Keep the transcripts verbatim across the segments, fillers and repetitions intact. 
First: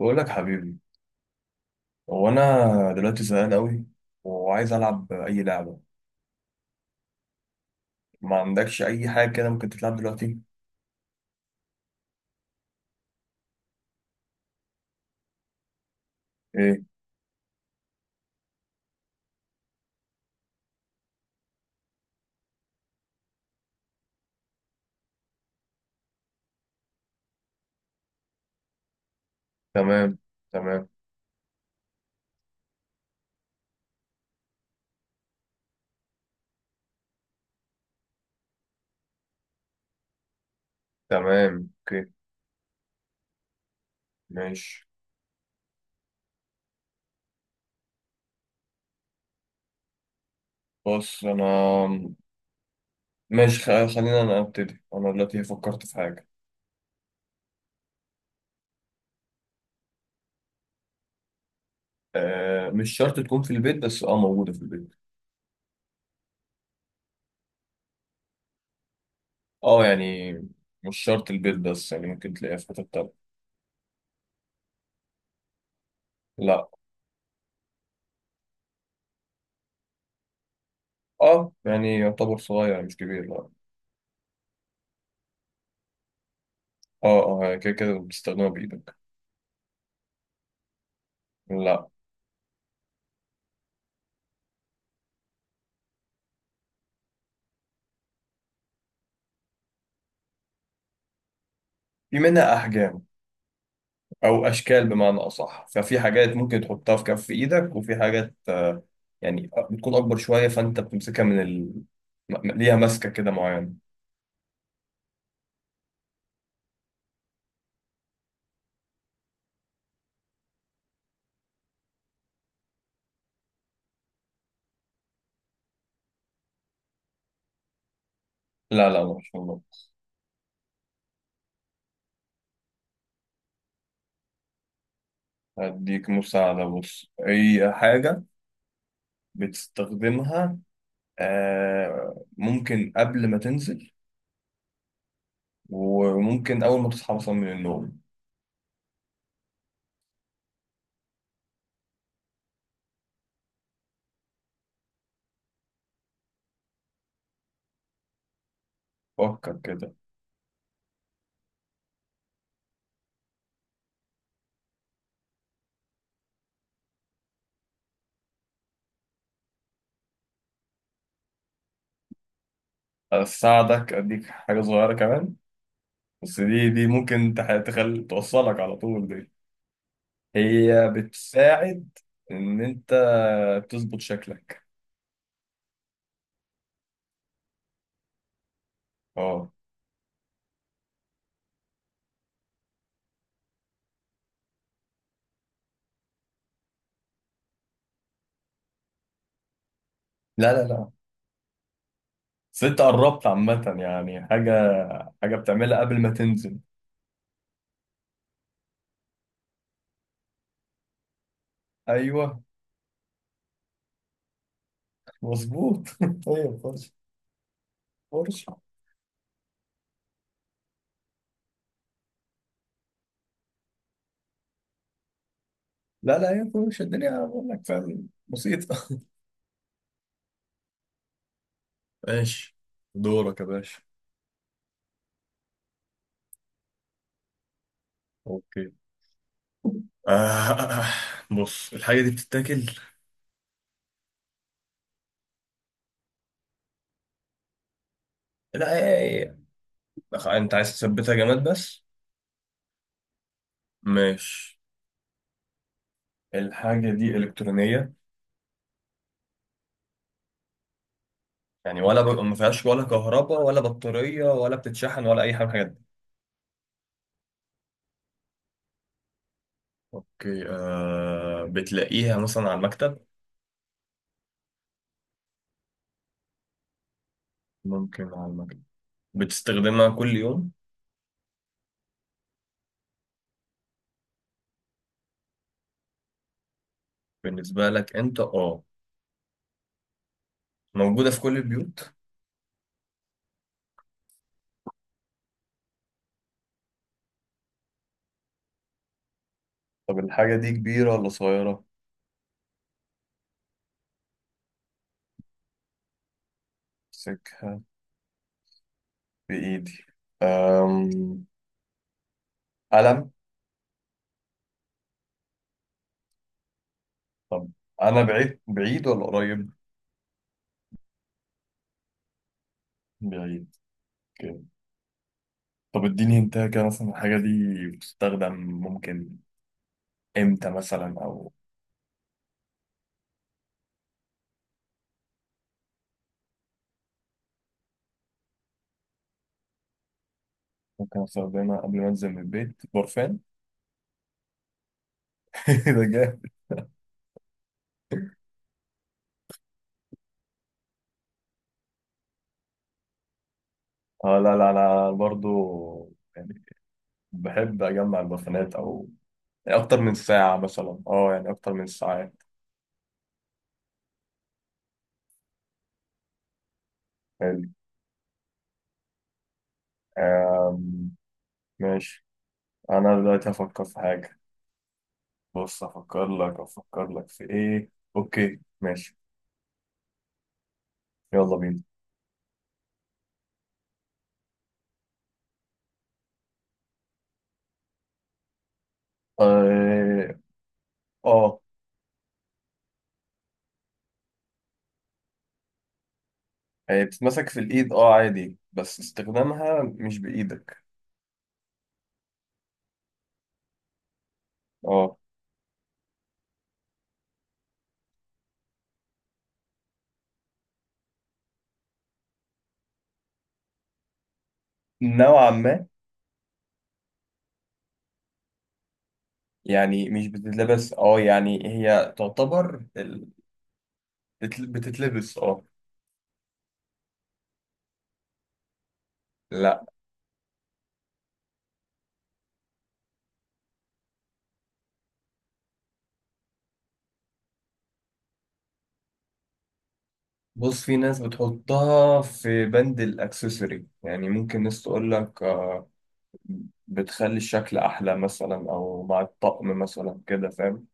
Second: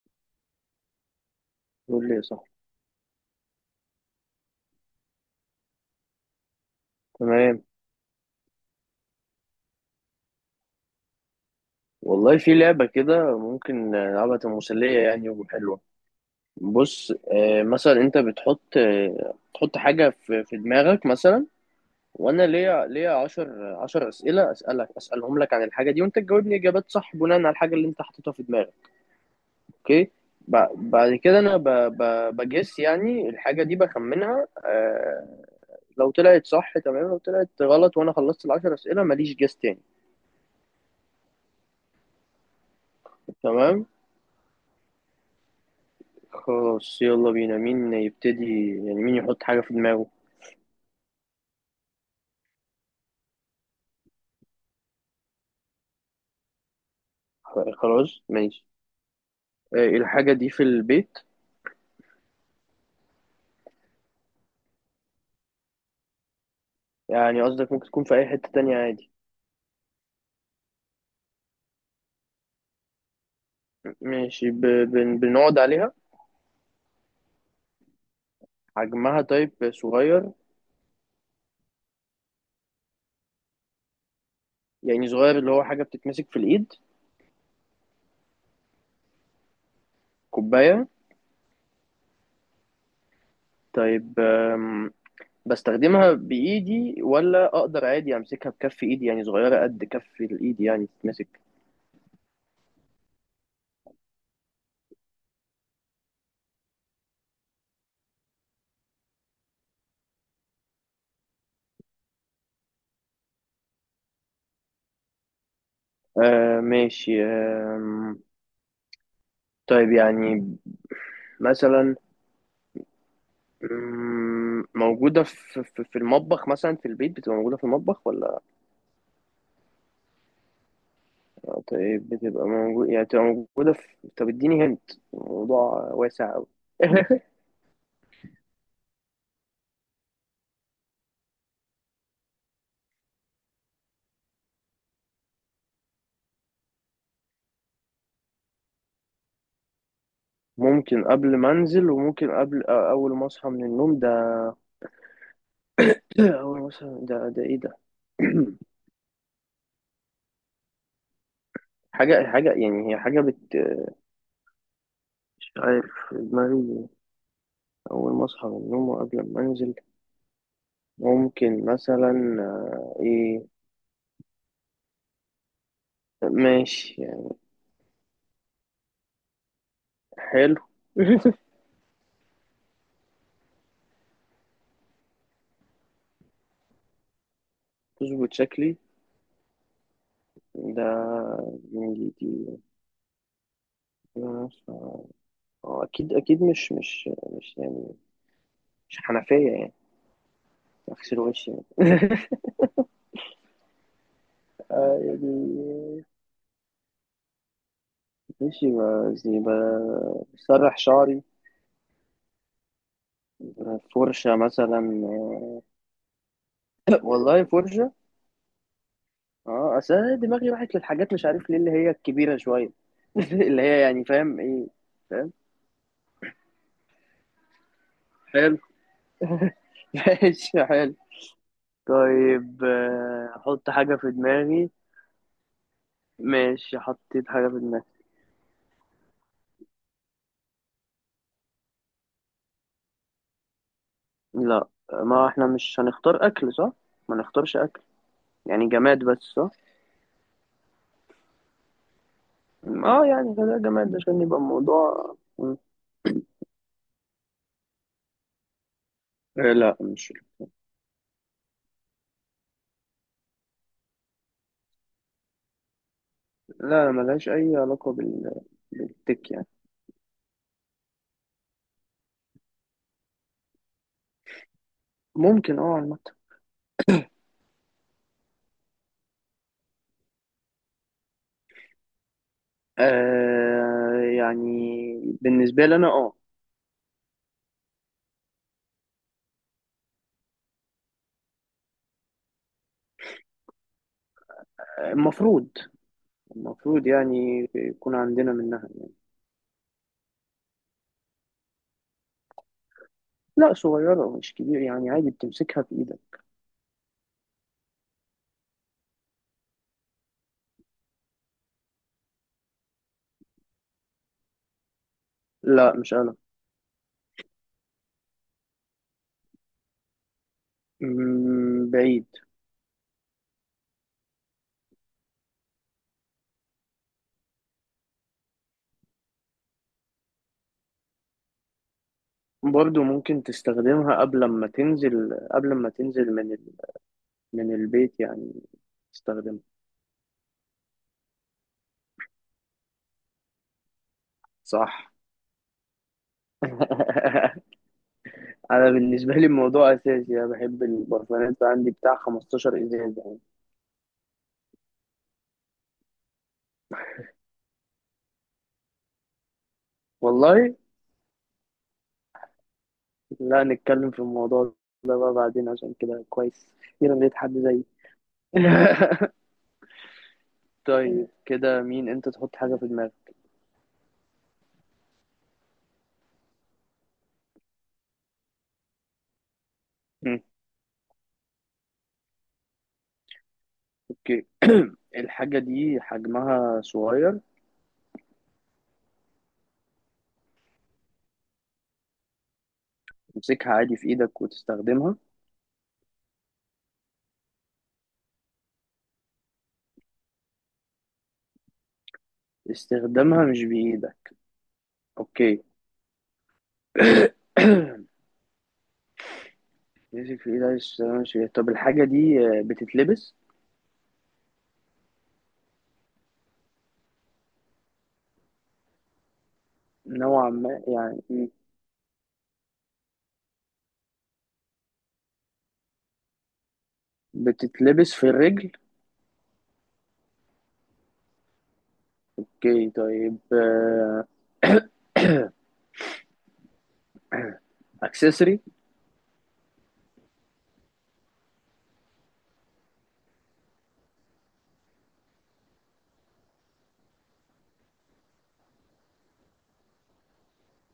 بقول لك حبيبي. قول لي يا هو صاحبي. انا دلوقتي زهقان قوي، وعايز العب اي لعبه. تمام، ما عندكش اي حاجه كده ممكن تتلعب دلوقتي؟ والله في لعبة كده ممكن نلعبها تبقى مسلية يعني وحلوة. ايه؟ بص آه، مثلا انت بتحط آه، تحط حاجة في في دماغك مثلا، وانا ليا ليا 10 10 أسئلة أسألك أسألهم لك عن الحاجة دي، وانت تجاوبني إجابات صح بناء على الحاجة اللي انت حاططها في دماغك. اوكي. تمام، تمام، ب- بعد كده انا ب- ب- بجس يعني الحاجة دي بخمنها آه، لو طلعت صح تمام، لو طلعت غلط وانا خلصت العشر أسئلة ماليش جس تاني. تمام، اوكي، تمام. ماشي. خلاص يلا بينا، مين يبتدي يعني مين يحط حاجة في دماغه. بص انا. ماشي، خ- خلينا انا ابتدي، انا دلوقتي فكرت في حاجه. خلاص ماشي. آه، الحاجة دي في البيت؟ آه، مش شرط تكون في البيت، بس اه موجوده في البيت. يعني قصدك ممكن تكون في أي حتة تانية عادي. اه يعني مش شرط البيت، بس يعني ممكن تلاقيها في حته تانية. ماشي. ب... بن... بنقعد عليها؟ لا. حجمها طيب صغير. اه يعني يعتبر صغير، مش كبير. لا. يعني صغير اللي هو حاجة بتتمسك في الإيد. اه، اه، يعني كده كده بتستخدمها بايدك. كوباية؟ لا. طيب، آم، بستخدمها بإيدي ولا أقدر عادي أمسكها بكف إيدي؟ يعني صغيرة قد كف الإيد يعني تتمسك. في منها احجام او اشكال بمعنى اصح، ففي حاجات ممكن تحطها في كف ايدك، وفي حاجات آه، يعني بتكون اكبر شويه، فانت بتمسكها من ال... م- ليها ماسكه كده معينه. آه ماشي، آم، طيب يعني مثلا، مم، موجودة في في في المطبخ مثلا؟ في البيت بتبقى موجودة في المطبخ ولا؟ لا لا، ما شاء الله. طيب بتبقى موجودة، يعني بتبقى موجودة في، طب اديني، هنت الموضوع هديك واسع أوي. مساعده، بص هي حاجه بتستخدمها آه، ممكن قبل ما تنزل، وممكن اول ما تصحى مثلا من النوم. ممكن قبل ما انزل، وممكن قبل آه، اول ما اصحى من النوم ده. اول ما اصحى ده، ده ايه ده؟ فكر كده. حاجة حاجة يعني، هي حاجة بت، مش عارف، في دماغي اول ما اصحى من النوم وقبل ما انزل ممكن مثلا آه، ايه. اساعدك، اديك حاجه صغيره كمان، بس دي دي ماشي ممكن يعني. تح- تخل... توصلك على طول دي. حلو. هي بتساعد ان انت تظبط شكلك. تظبط شكلي؟ اه. ده يعني دي، أنا ف-، هو أكيد أكيد مش مش مش يعني مش حنفية يعني لا لا لا. أغسل وشي يعني. بس انت قربت عامة يعني، حاجة، آه، حاجة بتعملها قبل يعني ما تنزل. ماشي، ب- زي ب- بسرح شعري. ايوه، فرشة مثلا. مظبوط. هي فرشة، والله فرشة. فرشة. اه، اصل انا دماغي راحت للحاجات مش عارف ليه اللي هي الكبيره شويه. اللي هي يعني، فاهم ايه، فاهم. لا لا، هي فرشة الدنيا، بقول لك. فاهم، حلو. بسيطة. ماشي حلو. ماشي، طيب آه، دورك يا احط باشا. حاجه في دماغي. ماشي، حطيت حاجه في دماغي. اوكي. آه آه، آه. بص الحاجة دي بتتاكل؟ لا ما احنا مش هنختار اكل صح؟ ما نختارش اكل، يعني لا، جماد بس هي- صح؟ هي- انت عايز تثبتها جماد بس؟ اه يعني خليها جماد عشان يبقى ماشي. الموضوع مم. الحاجة دي إلكترونية؟ آه لا مش. يعني ولا ب... ما فيهاش ولا كهرباء ولا بطارية ولا بتتشحن ولا أي حاجة من الحاجات دي؟ لا ملهاش اي علاقة بال... بالتك يعني. أوكي. آه بتلاقيها مثلا على المكتب؟ ممكن اه عامة. ممكن على المكتب. بتستخدمها كل يوم؟ آه يعني بالنسبة لي انا اه. بالنسبة لك أنت، أه. موجودة في كل البيوت. المفروض، المفروض يعني يكون عندنا منها. طب الحاجة دي كبيرة ولا صغيرة؟ لا صغيرة مش كبير، يعني عادي بتمسكها في ايدك. أمسكها بإيدي. أم... قلم. لا مش قلم. طب أنا بعيد، بعيد ولا قريب؟ مم، بعيد. بعيد. أوكي. طب اديني انت كده مثلا الحاجة دي بتستخدم، ممكن امتى مثلا، او برضو ممكن تستخدمها قبل ما تنزل، قبل ما تنزل من ال... من البيت يعني تستخدمها. ممكن استخدمها قبل ما انزل من البيت. برفان؟ صح. ده جامد. انا بالنسبه لي الموضوع اساسي، انا بحب البرفانات، عندي بتاع خمستاشر ازاز يعني. اه لا لا انا برضو، يعني بحب اجمع البرفانات، او يعني اكتر من ساعة والله مثلا، اه يعني اكتر من ساعات. لا نتكلم في الموضوع ده بقى بعدين، عشان كده كويس اخيرا لقيت حد حلو. زيي. آم، طيب كده مين؟ ماشي. انت تحط حاجه في انا دماغك. دلوقتي هفكر في حاجة. بص، هفكر لك هفكر لك في ايه. اوكي ماشي، مم. يلا بينا. اوكي. الحاجه دي حجمها صغير. اه. آه. تمسكها عادي في ايدك وتستخدمها. هي بتتمسك في الايد، اه عادي، بس استخدامها مش بايدك. استخدامها مش بايدك؟ اه. اوكي. بيمسك في ايد عايز ماشي، طب الحاجة دي آه، بتتلبس؟ نوعا ما، يعني مش نوعا ما بتتلبس، اه يعني إيه؟ يعني هي تعتبر ال- بتل- بتتلبس، اه. بتتلبس في الرجل؟ لا. اوكي طيب آه، اكسسوري؟ بص، في ناس بتحطها في بند الاكسسوري، يعني ممكن ناس تقول لك آه، بتخلي الشكل احلى مثلا، او مع الطقم مثلا كده، فاهم.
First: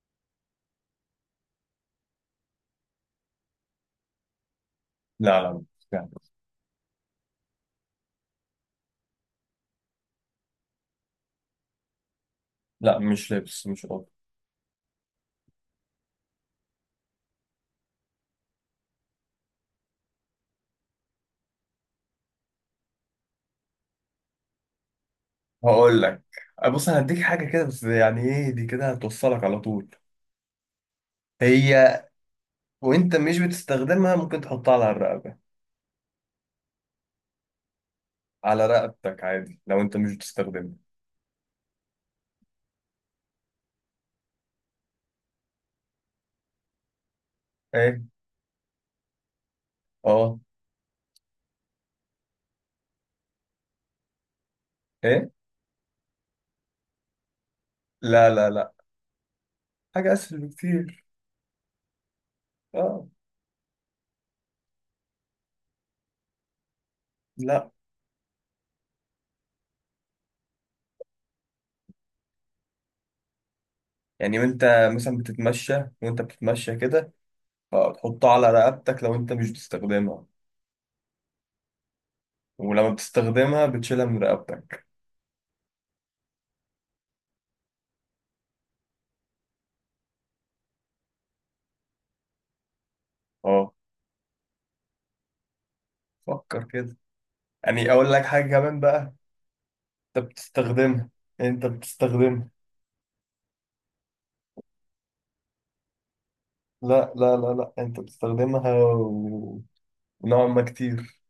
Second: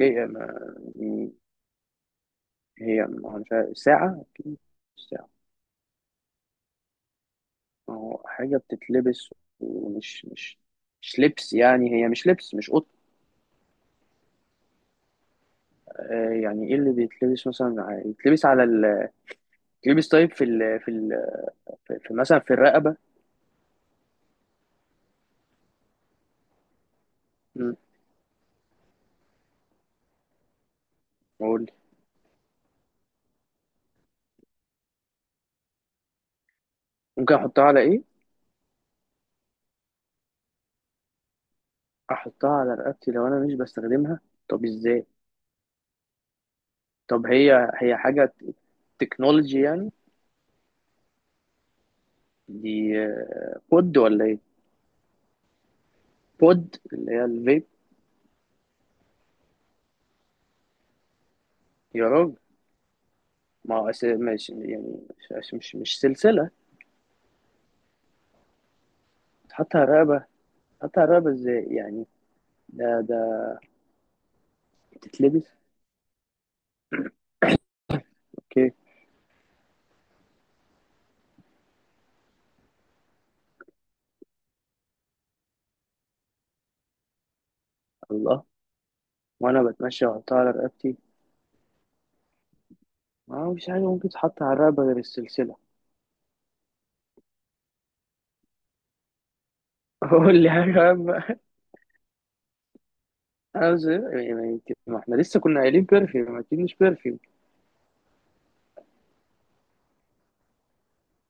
اوكي، ما- م- هي ما- مش عارف، ساعة؟ اوكي مش ساعة. لا لا، مش كده. ما هو حاجة بتتلبس، ومش مش مش لبس يعني، هي مش لبس مش قط. لا مش لبس، مش قط. آه، يعني ايه اللي بيتلبس مثلا ع- يتلبس على ال، يتلبس طيب في ال في ال في في مثلا في الرقبة. هقول لك. آه، بص انا هديك حاجه كده، مم، بس يعني ايه دي كده هتوصلك على طول. قول. هي. وانت مش بتستخدمها ممكن تحطها على الرقبه، ممكن احطها على ايه؟ على رقبتك عادي لو انت مش بتستخدمها. احطها على رقبتي لو انا مش بستخدمها؟ طب ازاي؟ طب هي هي ايه. حاجه تكنولوجي يعني؟ اه. دي آه، بود ولا ايه؟ ايه. بود اللي هي الفيب. لا لا لا، حاجة اسهل بكتير. يا راجل. اه. ما هو أس-، مش يعني، مش مش, مش سلسله لا. تحط على الرقبه. تحط على الرقبه ازاي يعني؟ ده ده يعني وانت مثلا بتتلبس. بتتمشى، وانت بتتمشى كده، فتحطها على اوكي. رقبتك لو انت مش بتستخدمها، ولما بتستخدمها بتشيلها من رقبتك. الله. وانا بتمشى واحطها على رقبتي؟ ما هو مش اه. حاجه ممكن تتحط على الرقبه غير السلسله. فكر كده، يعني اقول لك حاجة كمان بقى. انت قول لي حاجه بتستخدمها، بقى. انت بتستخدمها انا بس يعني، ما احنا لسه كنا قايلين بيرفيوم، اكيد مش لا بيرفيوم. لا لا لا، انت بتستخدمها و- ونوعا ما كتير.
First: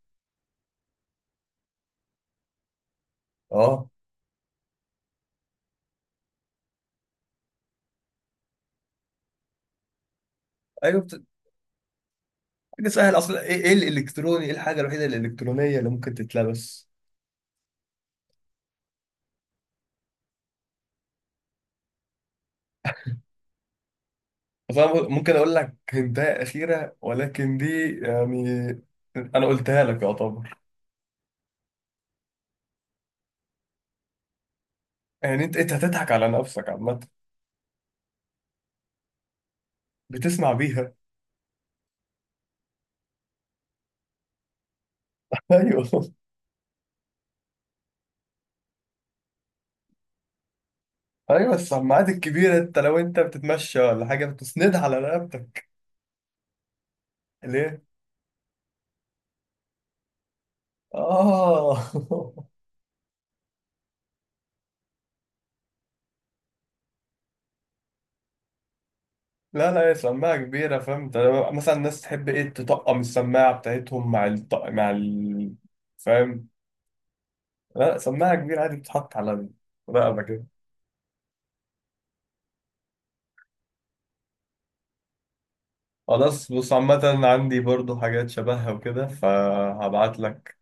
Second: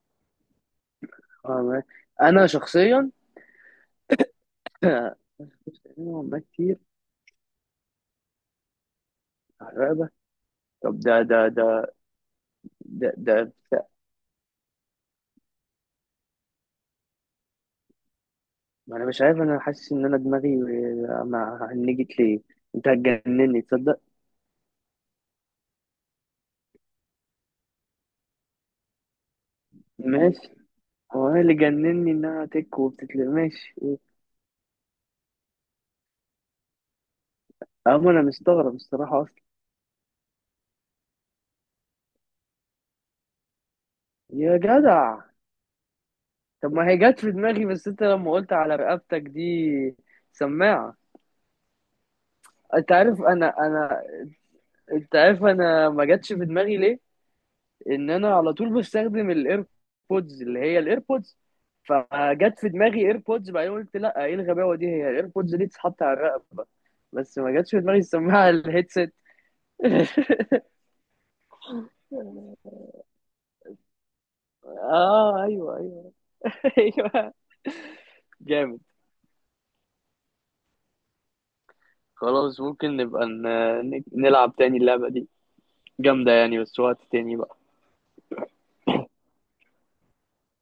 آه، ما-، انا شخصيا. اه شفت أنمي والله كتير، حرقة. طب ايوه بت... ده ده ده حاجة ده سهلة ده اصلا. ايه، إيه بتاع-، الالكتروني، ايه الحاجة الوحيدة الالكترونية اللي ممكن تتلبس؟ ما أنا مش عارف، أنا حاسس إن أنا دماغي ما هنجت ليه، أنت هتجنني تصدق. فاهم، ممكن اقول لك هنتايه اخيره، ولكن دي يعني انا قلتها لك ماشي. يعتبر. هو أنا اللي جنني إنها تك وبتتل ماشي أه،. يعني انت انت هتضحك على نفسك عامه. أما أنا مستغرب الصراحة أصلا. بتسمع بيها. يا جدع. ايوه. طب ما هي جت في دماغي بس أنت لما قلت على رقبتك دي، سماعة. ايوه، السماعات الكبيره، انت أنت لو انت عارف أنا، بتتمشى أنا ولا حاجه بتسندها على أنت عارف رقبتك. أنا ما جاتش في دماغي ليه؟ ليه. ان انا على طول بستخدم الايربودز اللي هي الايربودز، اه. فجت في دماغي ايربودز، بعدين قلت لا ايه الغباوه دي، هي الايربودز دي تتحط على الرقبه؟ بس ما جاتش في دماغي السماعه على الهيدسيت. لا لا، هي سماعه كبيره، فهمت. مثلا الناس تحب ايه، تطقم السماعه بتاعتهم مع الط... مع اه ال... ايوه ايوه. فاهم. ايوه. لا سماعه كبيره عادي جامد. بتتحط على الرقبه كده. خلاص ممكن نبقى ن- نلعب تاني اللعبه دي، جامده خلاص، يعني، بص بس وقت عامة تاني بقى. عندي برضو حاجات شبهها وكده، فهبعت لك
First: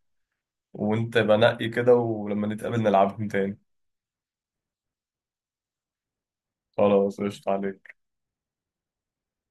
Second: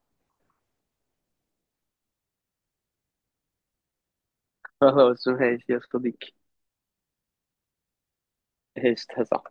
وانت بنقي كده، ولما نتقابل نلعبهم تاني. خلاص ماشي يا صديقي. خلاص، قشطة عليك. ايش.